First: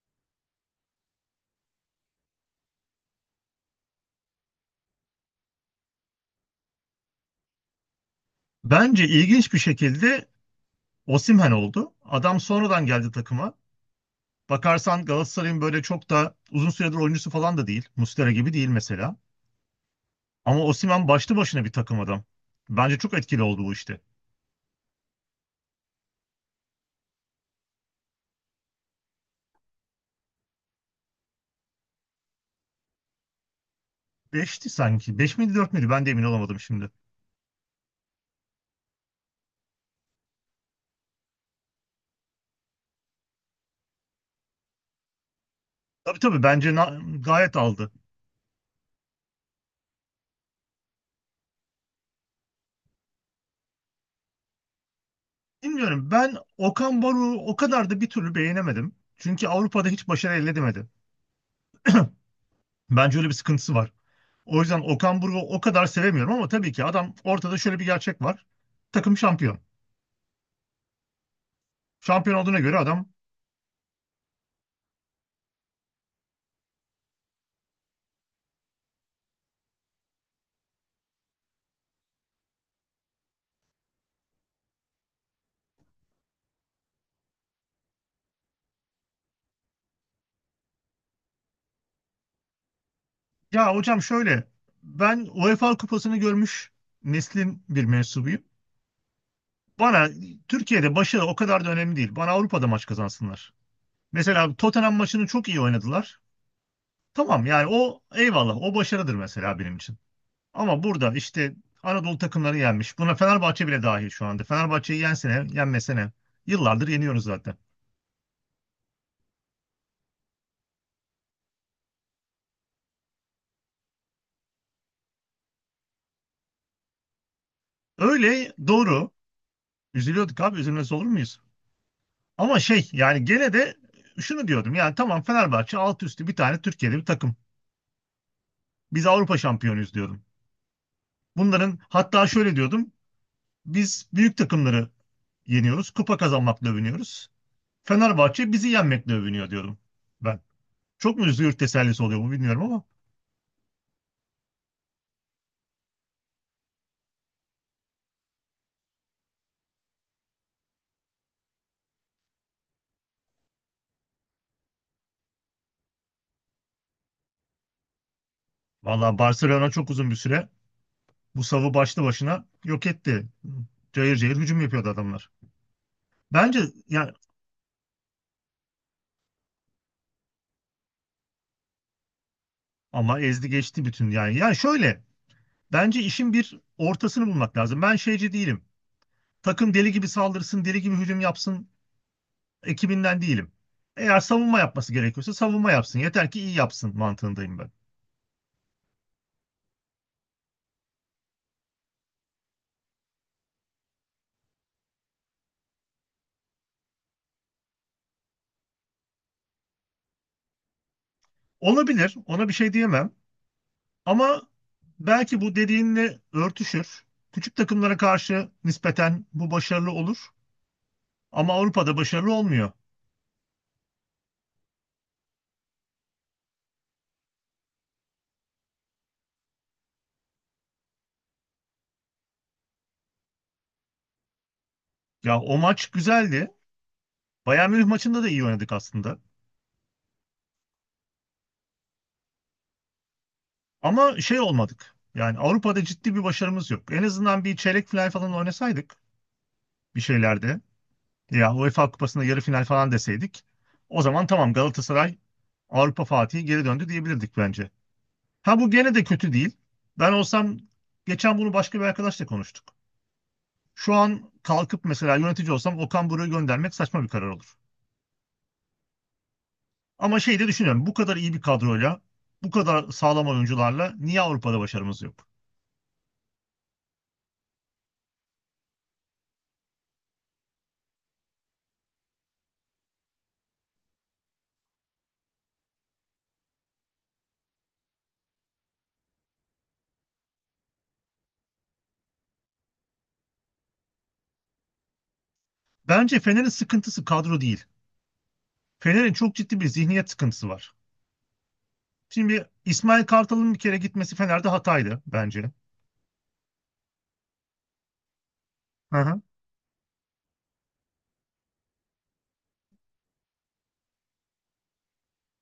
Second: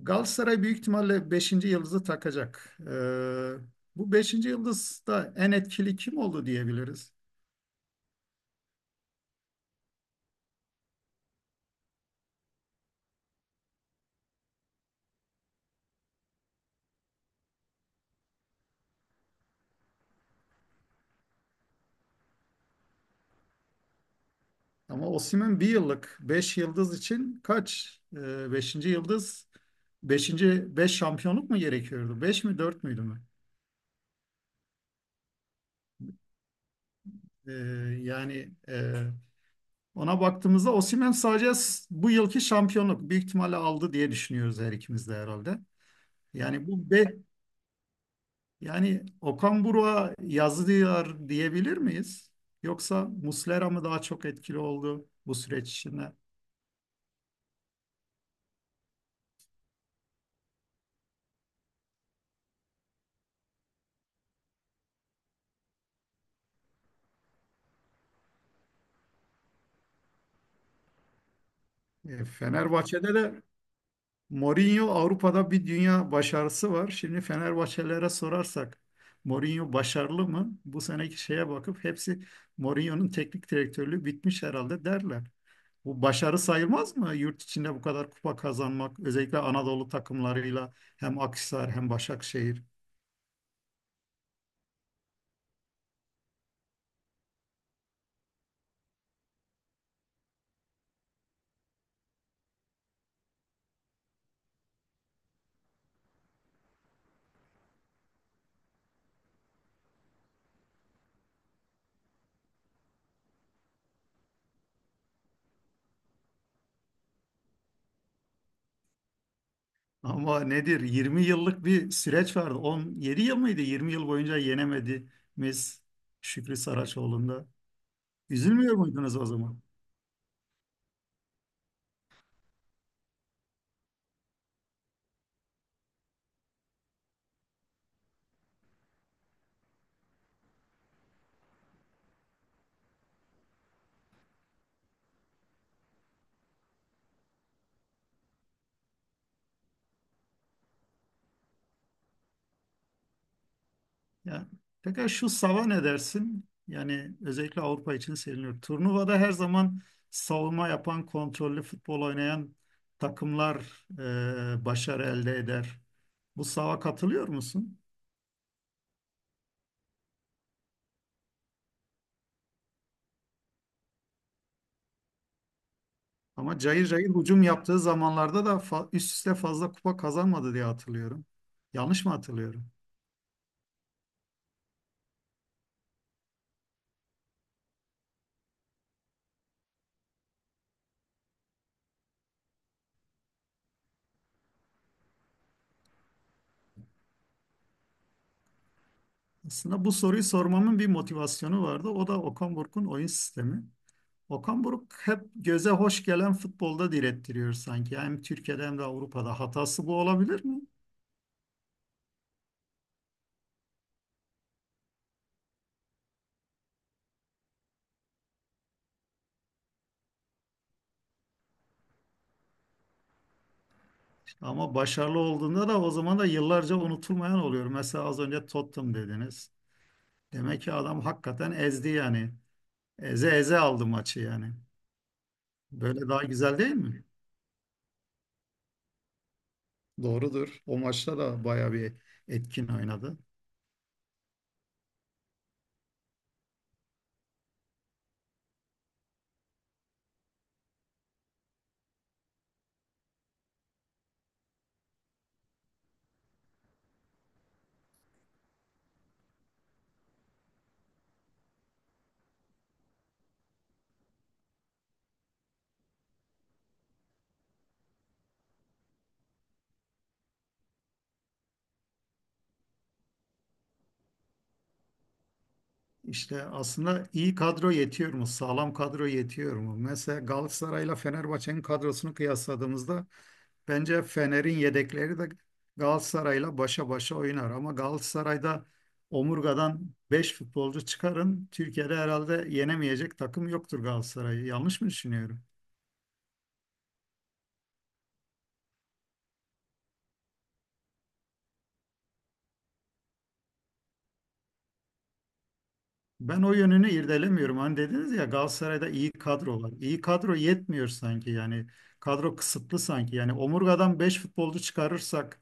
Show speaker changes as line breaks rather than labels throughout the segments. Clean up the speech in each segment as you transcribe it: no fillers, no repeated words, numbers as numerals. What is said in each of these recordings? Galatasaray büyük ihtimalle beşinci yıldızı takacak. Bu beşinci yıldız da en etkili kim oldu diyebiliriz.
Bence ilginç bir şekilde Osimhen oldu. Adam sonradan geldi takıma. Bakarsan Galatasaray'ın böyle çok da uzun süredir oyuncusu falan da değil. Muslera gibi değil mesela. Ama Osimhen başlı başına bir takım adam. Bence çok etkili oldu bu işte.
Ama Osimhen bir yıllık 5 yıldız için kaç? Beşinci yıldız beşinci 5 şampiyonluk mu gerekiyordu? 5 mi 4 müydü mü?
Beşti sanki. Beş miydi dört müydü? Ben de emin olamadım şimdi.
Ee, Yani ona baktığımızda Osimhen sadece bu yılki şampiyonluk büyük ihtimalle aldı diye düşünüyoruz her ikimiz de herhalde.
Tabii tabii
Yani
bence
bu be,
gayet aldı.
Yani Okan Buruk'a yazılıyor diyebilir miyiz? Yoksa Muslera mı daha çok etkili oldu bu süreç
Bilmiyorum,
içinde?
ben Okan Baruk'u o kadar da bir türlü beğenemedim. Çünkü Avrupa'da hiç başarı elde edemedi. Bence öyle bir sıkıntısı var. O yüzden Okan Buruk'u o kadar sevemiyorum ama tabii ki adam ortada, şöyle bir gerçek var. Takım şampiyon. Şampiyon olduğuna göre adam,
Fenerbahçe'de de Mourinho Avrupa'da bir dünya başarısı var. Şimdi Fenerbahçelilere sorarsak Mourinho başarılı mı? Bu seneki şeye bakıp hepsi Mourinho'nun teknik direktörlüğü bitmiş herhalde derler. Bu başarı sayılmaz mı? Yurt içinde bu kadar kupa kazanmak, özellikle Anadolu takımlarıyla hem Akhisar hem Başakşehir.
ya hocam şöyle, ben UEFA kupasını görmüş neslin bir mensubuyum. Bana Türkiye'de başarı o kadar da önemli değil. Bana Avrupa'da maç kazansınlar. Mesela Tottenham maçını çok iyi oynadılar. Tamam yani, o eyvallah, o başarıdır mesela benim için. Ama burada işte Anadolu takımları yenmiş. Buna Fenerbahçe bile dahil şu anda. Fenerbahçe'yi yensene, yenmesene. Yıllardır yeniyoruz zaten.
Ama nedir? 20 yıllık bir süreç vardı. 17 yıl mıydı? 20 yıl boyunca yenemediğimiz Şükrü Saraçoğlu'nda.
Öyle,
Üzülmüyor
doğru.
muydunuz o zaman?
Üzülüyorduk abi, üzülmez olur muyuz? Ama şey yani, gene de şunu diyordum yani, tamam Fenerbahçe alt üstü bir tane Türkiye'de bir takım. Biz Avrupa şampiyonuyuz diyordum. Bunların hatta şöyle diyordum, biz büyük takımları yeniyoruz, kupa kazanmakla övünüyoruz. Fenerbahçe bizi yenmekle övünüyor diyordum ben. Çok mu üzülür, tesellisi oluyor mu bilmiyorum ama
Ya, peki şu sava ne dersin? Yani özellikle Avrupa için seviniyor. Turnuvada her zaman savunma yapan, kontrollü futbol oynayan takımlar başarı elde eder. Bu sava katılıyor musun?
vallahi Barcelona çok uzun bir süre bu savı başlı başına yok etti. Cayır cayır hücum yapıyordu adamlar.
Ama
Bence,
cayır cayır
yani,
hücum yaptığı zamanlarda da üst üste fazla kupa kazanmadı diye hatırlıyorum. Yanlış mı hatırlıyorum?
ama ezdi geçti bütün yani. Yani şöyle, bence işin bir ortasını bulmak lazım. Ben şeyci değilim. Takım deli gibi saldırsın, deli gibi hücum yapsın ekibinden değilim. Eğer savunma yapması gerekiyorsa savunma yapsın. Yeter ki iyi yapsın mantığındayım ben.
Aslında bu soruyu sormamın bir motivasyonu vardı. O da Okan Buruk'un oyun sistemi. Okan Buruk hep göze hoş gelen futbolda direttiriyor sanki. Hem Türkiye'de hem de Avrupa'da. Hatası bu olabilir mi?
Olabilir, ona bir şey diyemem. Ama belki bu dediğinle örtüşür. Küçük takımlara karşı nispeten bu başarılı olur. Ama Avrupa'da başarılı olmuyor.
Ama başarılı olduğunda da o zaman da yıllarca unutulmayan oluyor. Mesela az önce Tottenham dediniz. Demek ki adam hakikaten ezdi yani. Eze eze aldı maçı yani.
Ya o maç
Böyle daha
güzeldi.
güzel değil mi?
Bayern Münih maçında da iyi oynadık aslında.
Doğrudur. O maçta da bayağı bir etkin oynadı.
Ama şey olmadık. Yani Avrupa'da ciddi bir başarımız yok. En azından bir çeyrek final falan oynasaydık, bir şeylerde, ya UEFA Kupası'nda yarı final falan deseydik, o zaman tamam Galatasaray Avrupa Fatih'i geri döndü diyebilirdik bence. Ha, bu gene de kötü değil. Ben olsam, geçen bunu başka bir arkadaşla konuştuk. Şu an kalkıp mesela yönetici olsam Okan Buruk'u göndermek saçma bir karar olur. Ama şey de düşünüyorum, bu kadar iyi bir kadroyla, bu kadar sağlam oyuncularla niye Avrupa'da başarımız yok?
İşte aslında iyi kadro yetiyor mu? Sağlam kadro yetiyor mu? Mesela Galatasaray'la Fenerbahçe'nin kadrosunu kıyasladığımızda bence Fener'in yedekleri de Galatasaray'la başa başa oynar. Ama Galatasaray'da omurgadan 5 futbolcu çıkarın. Türkiye'de herhalde yenemeyecek takım yoktur Galatasaray'ı. Yanlış mı düşünüyorum?
Bence Fener'in sıkıntısı kadro değil. Fener'in çok ciddi bir zihniyet sıkıntısı var. Şimdi İsmail Kartal'ın bir kere gitmesi Fener'de hataydı bence.
Ben o yönünü irdelemiyorum. Hani dediniz ya Galatasaray'da
Hı
iyi
hı.
kadro var. İyi kadro yetmiyor sanki yani. Kadro kısıtlı sanki. Yani omurgadan 5 futbolcu çıkarırsak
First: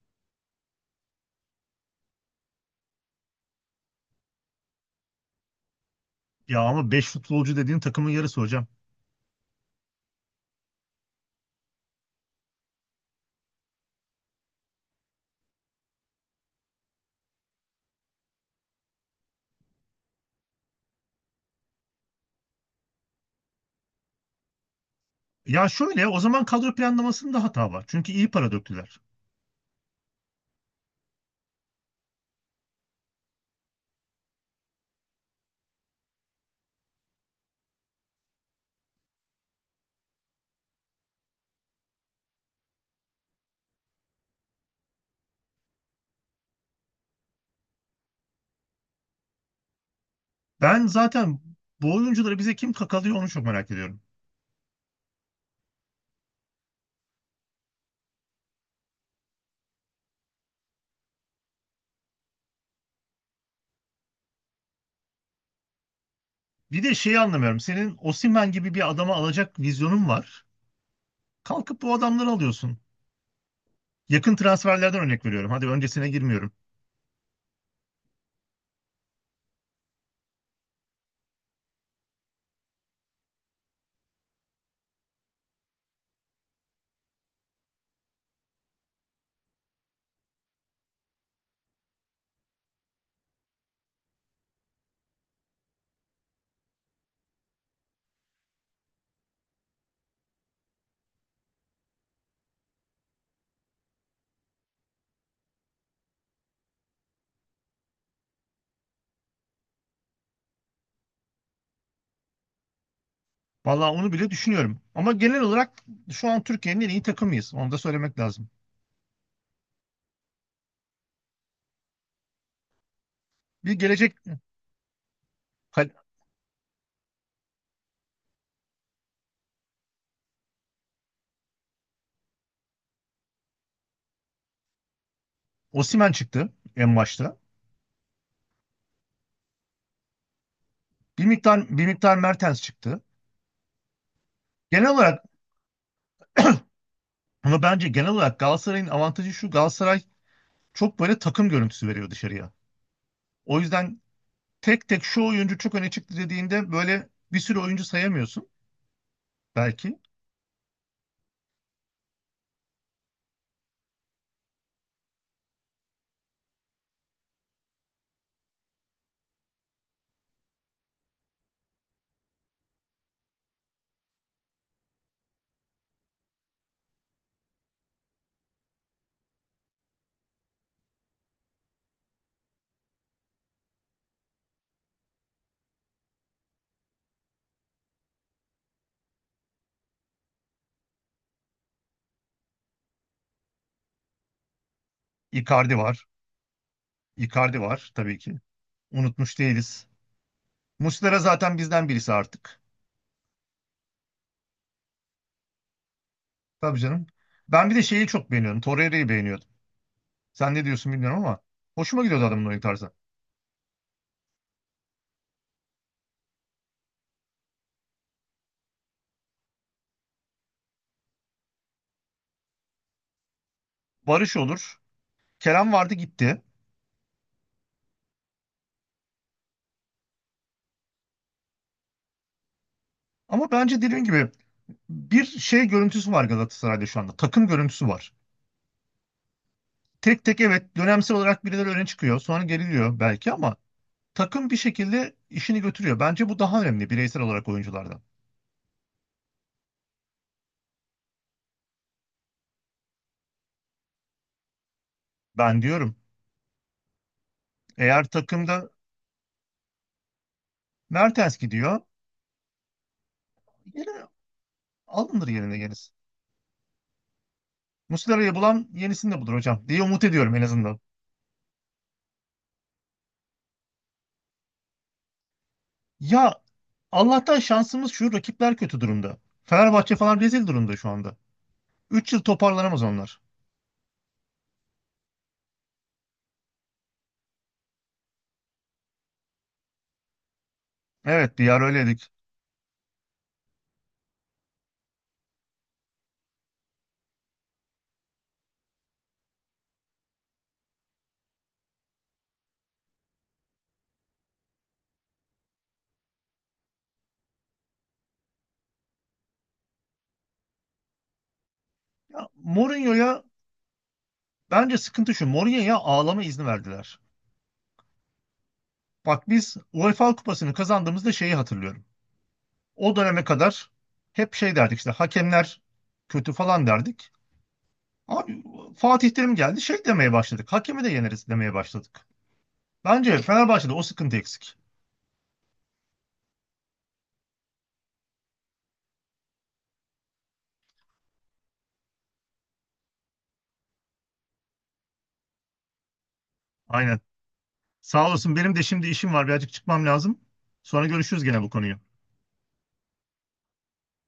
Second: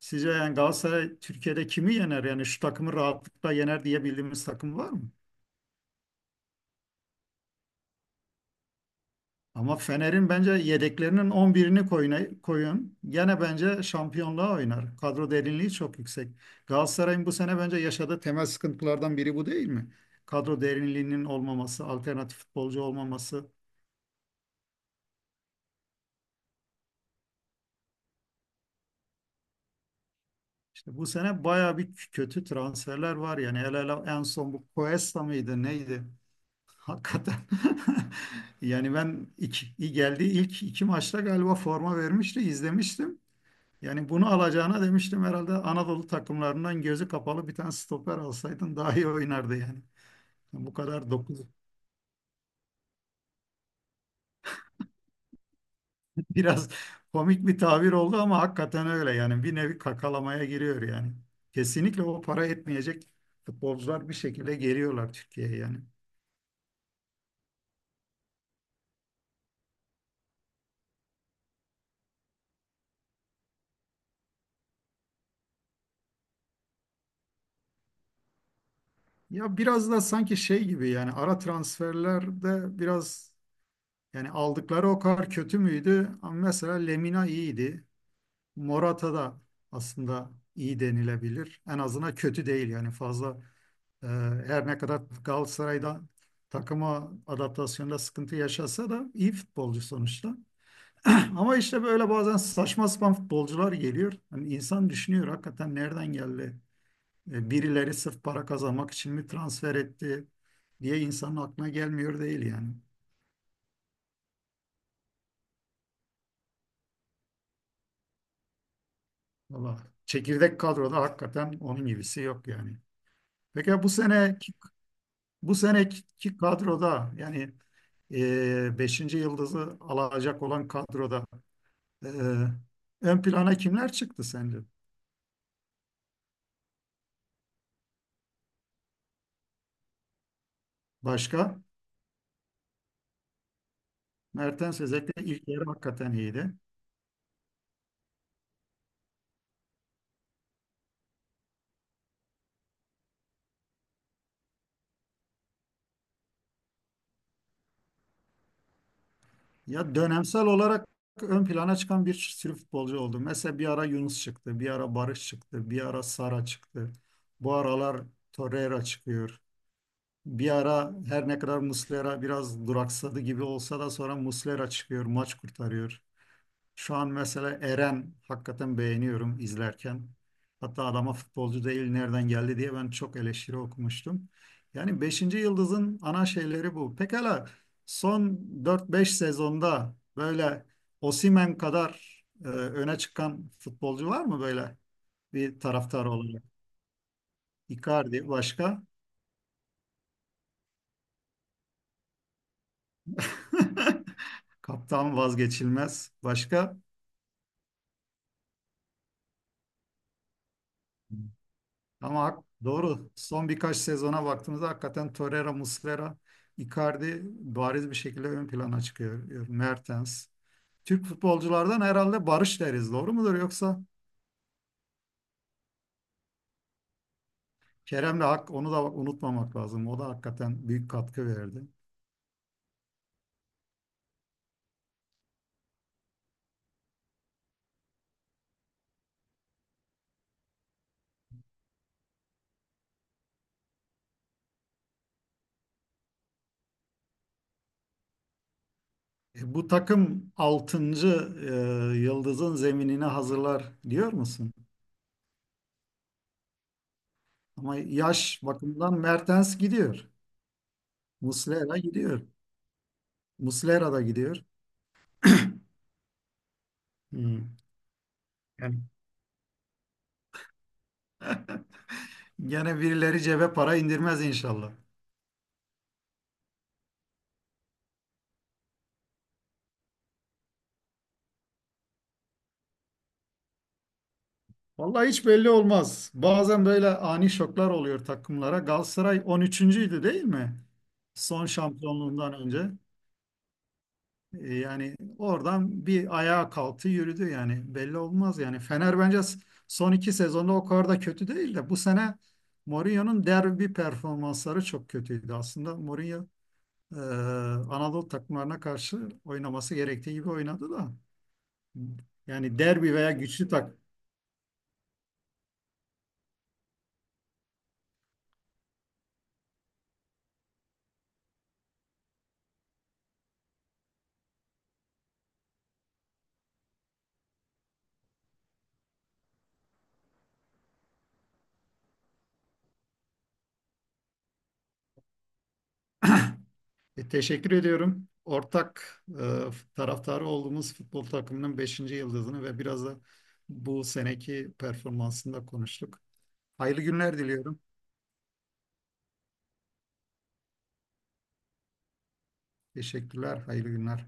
sizce yani Galatasaray Türkiye'de kimi yener? Yani şu takımı rahatlıkla yener diye bildiğimiz takım var mı?
Ya ama 5 futbolcu dediğin takımın yarısı hocam.
Ama Fener'in bence yedeklerinin on birini koyun, koyun. Gene bence şampiyonluğa oynar. Kadro derinliği çok yüksek. Galatasaray'ın bu sene bence yaşadığı temel sıkıntılardan biri bu değil mi? Kadro derinliğinin olmaması, alternatif futbolcu olmaması.
Ya şöyle, o zaman kadro planlamasında hata var. Çünkü iyi para döktüler.
İşte bu sene bayağı bir kötü transferler var yani. El ele en son bu Cuesta mıydı, neydi? Hakikaten. Yani ben geldiği ilk iki maçta galiba forma vermişti, izlemiştim. Yani bunu alacağına demiştim herhalde Anadolu takımlarından gözü kapalı bir tane stoper alsaydın daha iyi oynardı yani. Yani bu
Ben
kadar
zaten
dokuz.
bu oyuncuları bize kim kakalıyor onu çok merak ediyorum.
Biraz komik bir tabir oldu ama hakikaten öyle yani bir nevi kakalamaya giriyor yani. Kesinlikle o para etmeyecek futbolcular bir şekilde geliyorlar Türkiye'ye yani.
Bir de şeyi anlamıyorum. Senin Osimhen gibi bir adama alacak vizyonun var. Kalkıp bu adamları alıyorsun. Yakın transferlerden örnek veriyorum. Hadi öncesine girmiyorum.
Ya biraz da sanki şey gibi yani ara transferlerde biraz yani aldıkları o kadar kötü müydü? Ama mesela Lemina iyiydi. Morata da aslında iyi denilebilir. En azından kötü değil yani fazla. e, Her ne kadar Galatasaray'da takıma adaptasyonda sıkıntı yaşasa da iyi futbolcu sonuçta. Ama işte böyle bazen saçma sapan futbolcular geliyor. Hani insan düşünüyor hakikaten nereden geldi? Birileri sırf para kazanmak için mi transfer etti diye insanın aklına gelmiyor değil yani.
Vallahi onu bile düşünüyorum. Ama genel olarak şu an Türkiye'nin en iyi takımıyız. Onu da söylemek lazım.
Valla çekirdek kadroda hakikaten onun gibisi yok yani.
Bir
Peki bu
gelecek
seneki
Kal-
kadroda yani beşinci yıldızı alacak olan kadroda e, ön plana kimler çıktı sence?
Osimhen çıktı en başta. Bir
Başka?
miktar bir miktar Mertens çıktı.
Mertens
Genel olarak,
özellikle ilk yarı hakikaten iyiydi.
ama bence genel olarak Galatasaray'ın avantajı şu. Galatasaray çok böyle takım görüntüsü veriyor dışarıya. O yüzden tek tek şu oyuncu çok öne çıktı dediğinde böyle bir sürü oyuncu sayamıyorsun.
Ya
Belki.
dönemsel olarak ön plana çıkan bir sürü futbolcu oldu. Mesela bir ara Yunus çıktı, bir ara Barış çıktı, bir ara Sara çıktı. Bu aralar Torreira çıkıyor. Bir ara her ne kadar Muslera biraz duraksadı gibi olsa da sonra Muslera çıkıyor, maç kurtarıyor. Şu an mesela Eren hakikaten beğeniyorum izlerken. Hatta adama futbolcu değil nereden geldi diye ben çok eleştiri okumuştum. Yani beşinci Yıldız'ın ana şeyleri bu. Pekala son dört beş sezonda böyle Osimhen kadar öne çıkan futbolcu var mı böyle bir
Icardi
taraftar
var.
olarak?
Icardi var tabii
Icardi
ki.
başka?
Unutmuş değiliz. Muslera zaten bizden birisi artık.
Kaptan vazgeçilmez. Başka?
Tabii canım. Ben bir de şeyi çok beğeniyorum. Torreira'yı beğeniyordum. Sen ne diyorsun bilmiyorum ama hoşuma
Ama
gidiyordu adamın oyun tarzı.
doğru. Son birkaç sezona baktığımızda hakikaten Torreira, Muslera, Icardi bariz bir şekilde ön plana çıkıyor. Mertens. Türk futbolculardan herhalde Barış deriz. Doğru mudur? Yoksa
Barış olur. Kerem vardı, gitti.
Kerem'le hak onu da unutmamak lazım. O da hakikaten büyük katkı verdi.
Ama bence dediğim gibi bir şey görüntüsü var Galatasaray'da şu anda. Takım görüntüsü var. Tek tek evet, dönemsel olarak birileri öne çıkıyor sonra geriliyor belki, ama takım bir şekilde işini götürüyor. Bence bu daha önemli bireysel olarak oyunculardan.
Bu takım 6. yıldızın zeminini hazırlar diyor musun?
Ben diyorum,
Ama
eğer
yaş
takımda
bakımından Mertens gidiyor.
Mertens
Muslera
gidiyor,
gidiyor.
yine
Muslera da gidiyor.
alınır yerine yenisi.
Hmm.
Muslera'yı bulan
Yani
yenisini de bulur hocam diye umut ediyorum en azından.
gene birileri cebe para indirmez inşallah.
Ya Allah'tan şansımız şu, rakipler kötü durumda. Fenerbahçe falan rezil durumda şu anda. 3 yıl toparlanamaz onlar.
Vallahi hiç belli olmaz. Bazen böyle ani şoklar oluyor takımlara. Galatasaray 13.'üydü değil mi?
Evet, bir
Son
yer öyleydik.
şampiyonluğundan önce. Yani oradan bir ayağa kalktı yürüdü yani. Belli olmaz yani. Fener bence son iki sezonda o kadar da kötü değil de bu sene Mourinho'nun derbi performansları çok kötüydü aslında. Mourinho e, Anadolu takımlarına karşı oynaması gerektiği gibi oynadı da.
Ya
Yani derbi
Mourinho'ya,
veya güçlü.
bence sıkıntı şu, Mourinho'ya ağlama izni verdiler. Bak biz UEFA Kupası'nı kazandığımızda şeyi hatırlıyorum. O döneme kadar hep şey derdik, işte hakemler kötü falan derdik. Abi, Fatih Terim geldi şey demeye başladık. Hakemi de yeneriz demeye başladık. Bence Fenerbahçe'de o sıkıntı eksik.
Teşekkür ediyorum. Ortak taraftarı olduğumuz futbol takımının beşinci yıldızını ve biraz da bu seneki performansını da konuştuk. Hayırlı
Aynen.
günler diliyorum.
Sağ olasın, benim de şimdi işim var, birazcık çıkmam lazım. Sonra görüşürüz gene bu konuyu.
Teşekkürler, hayırlı günler.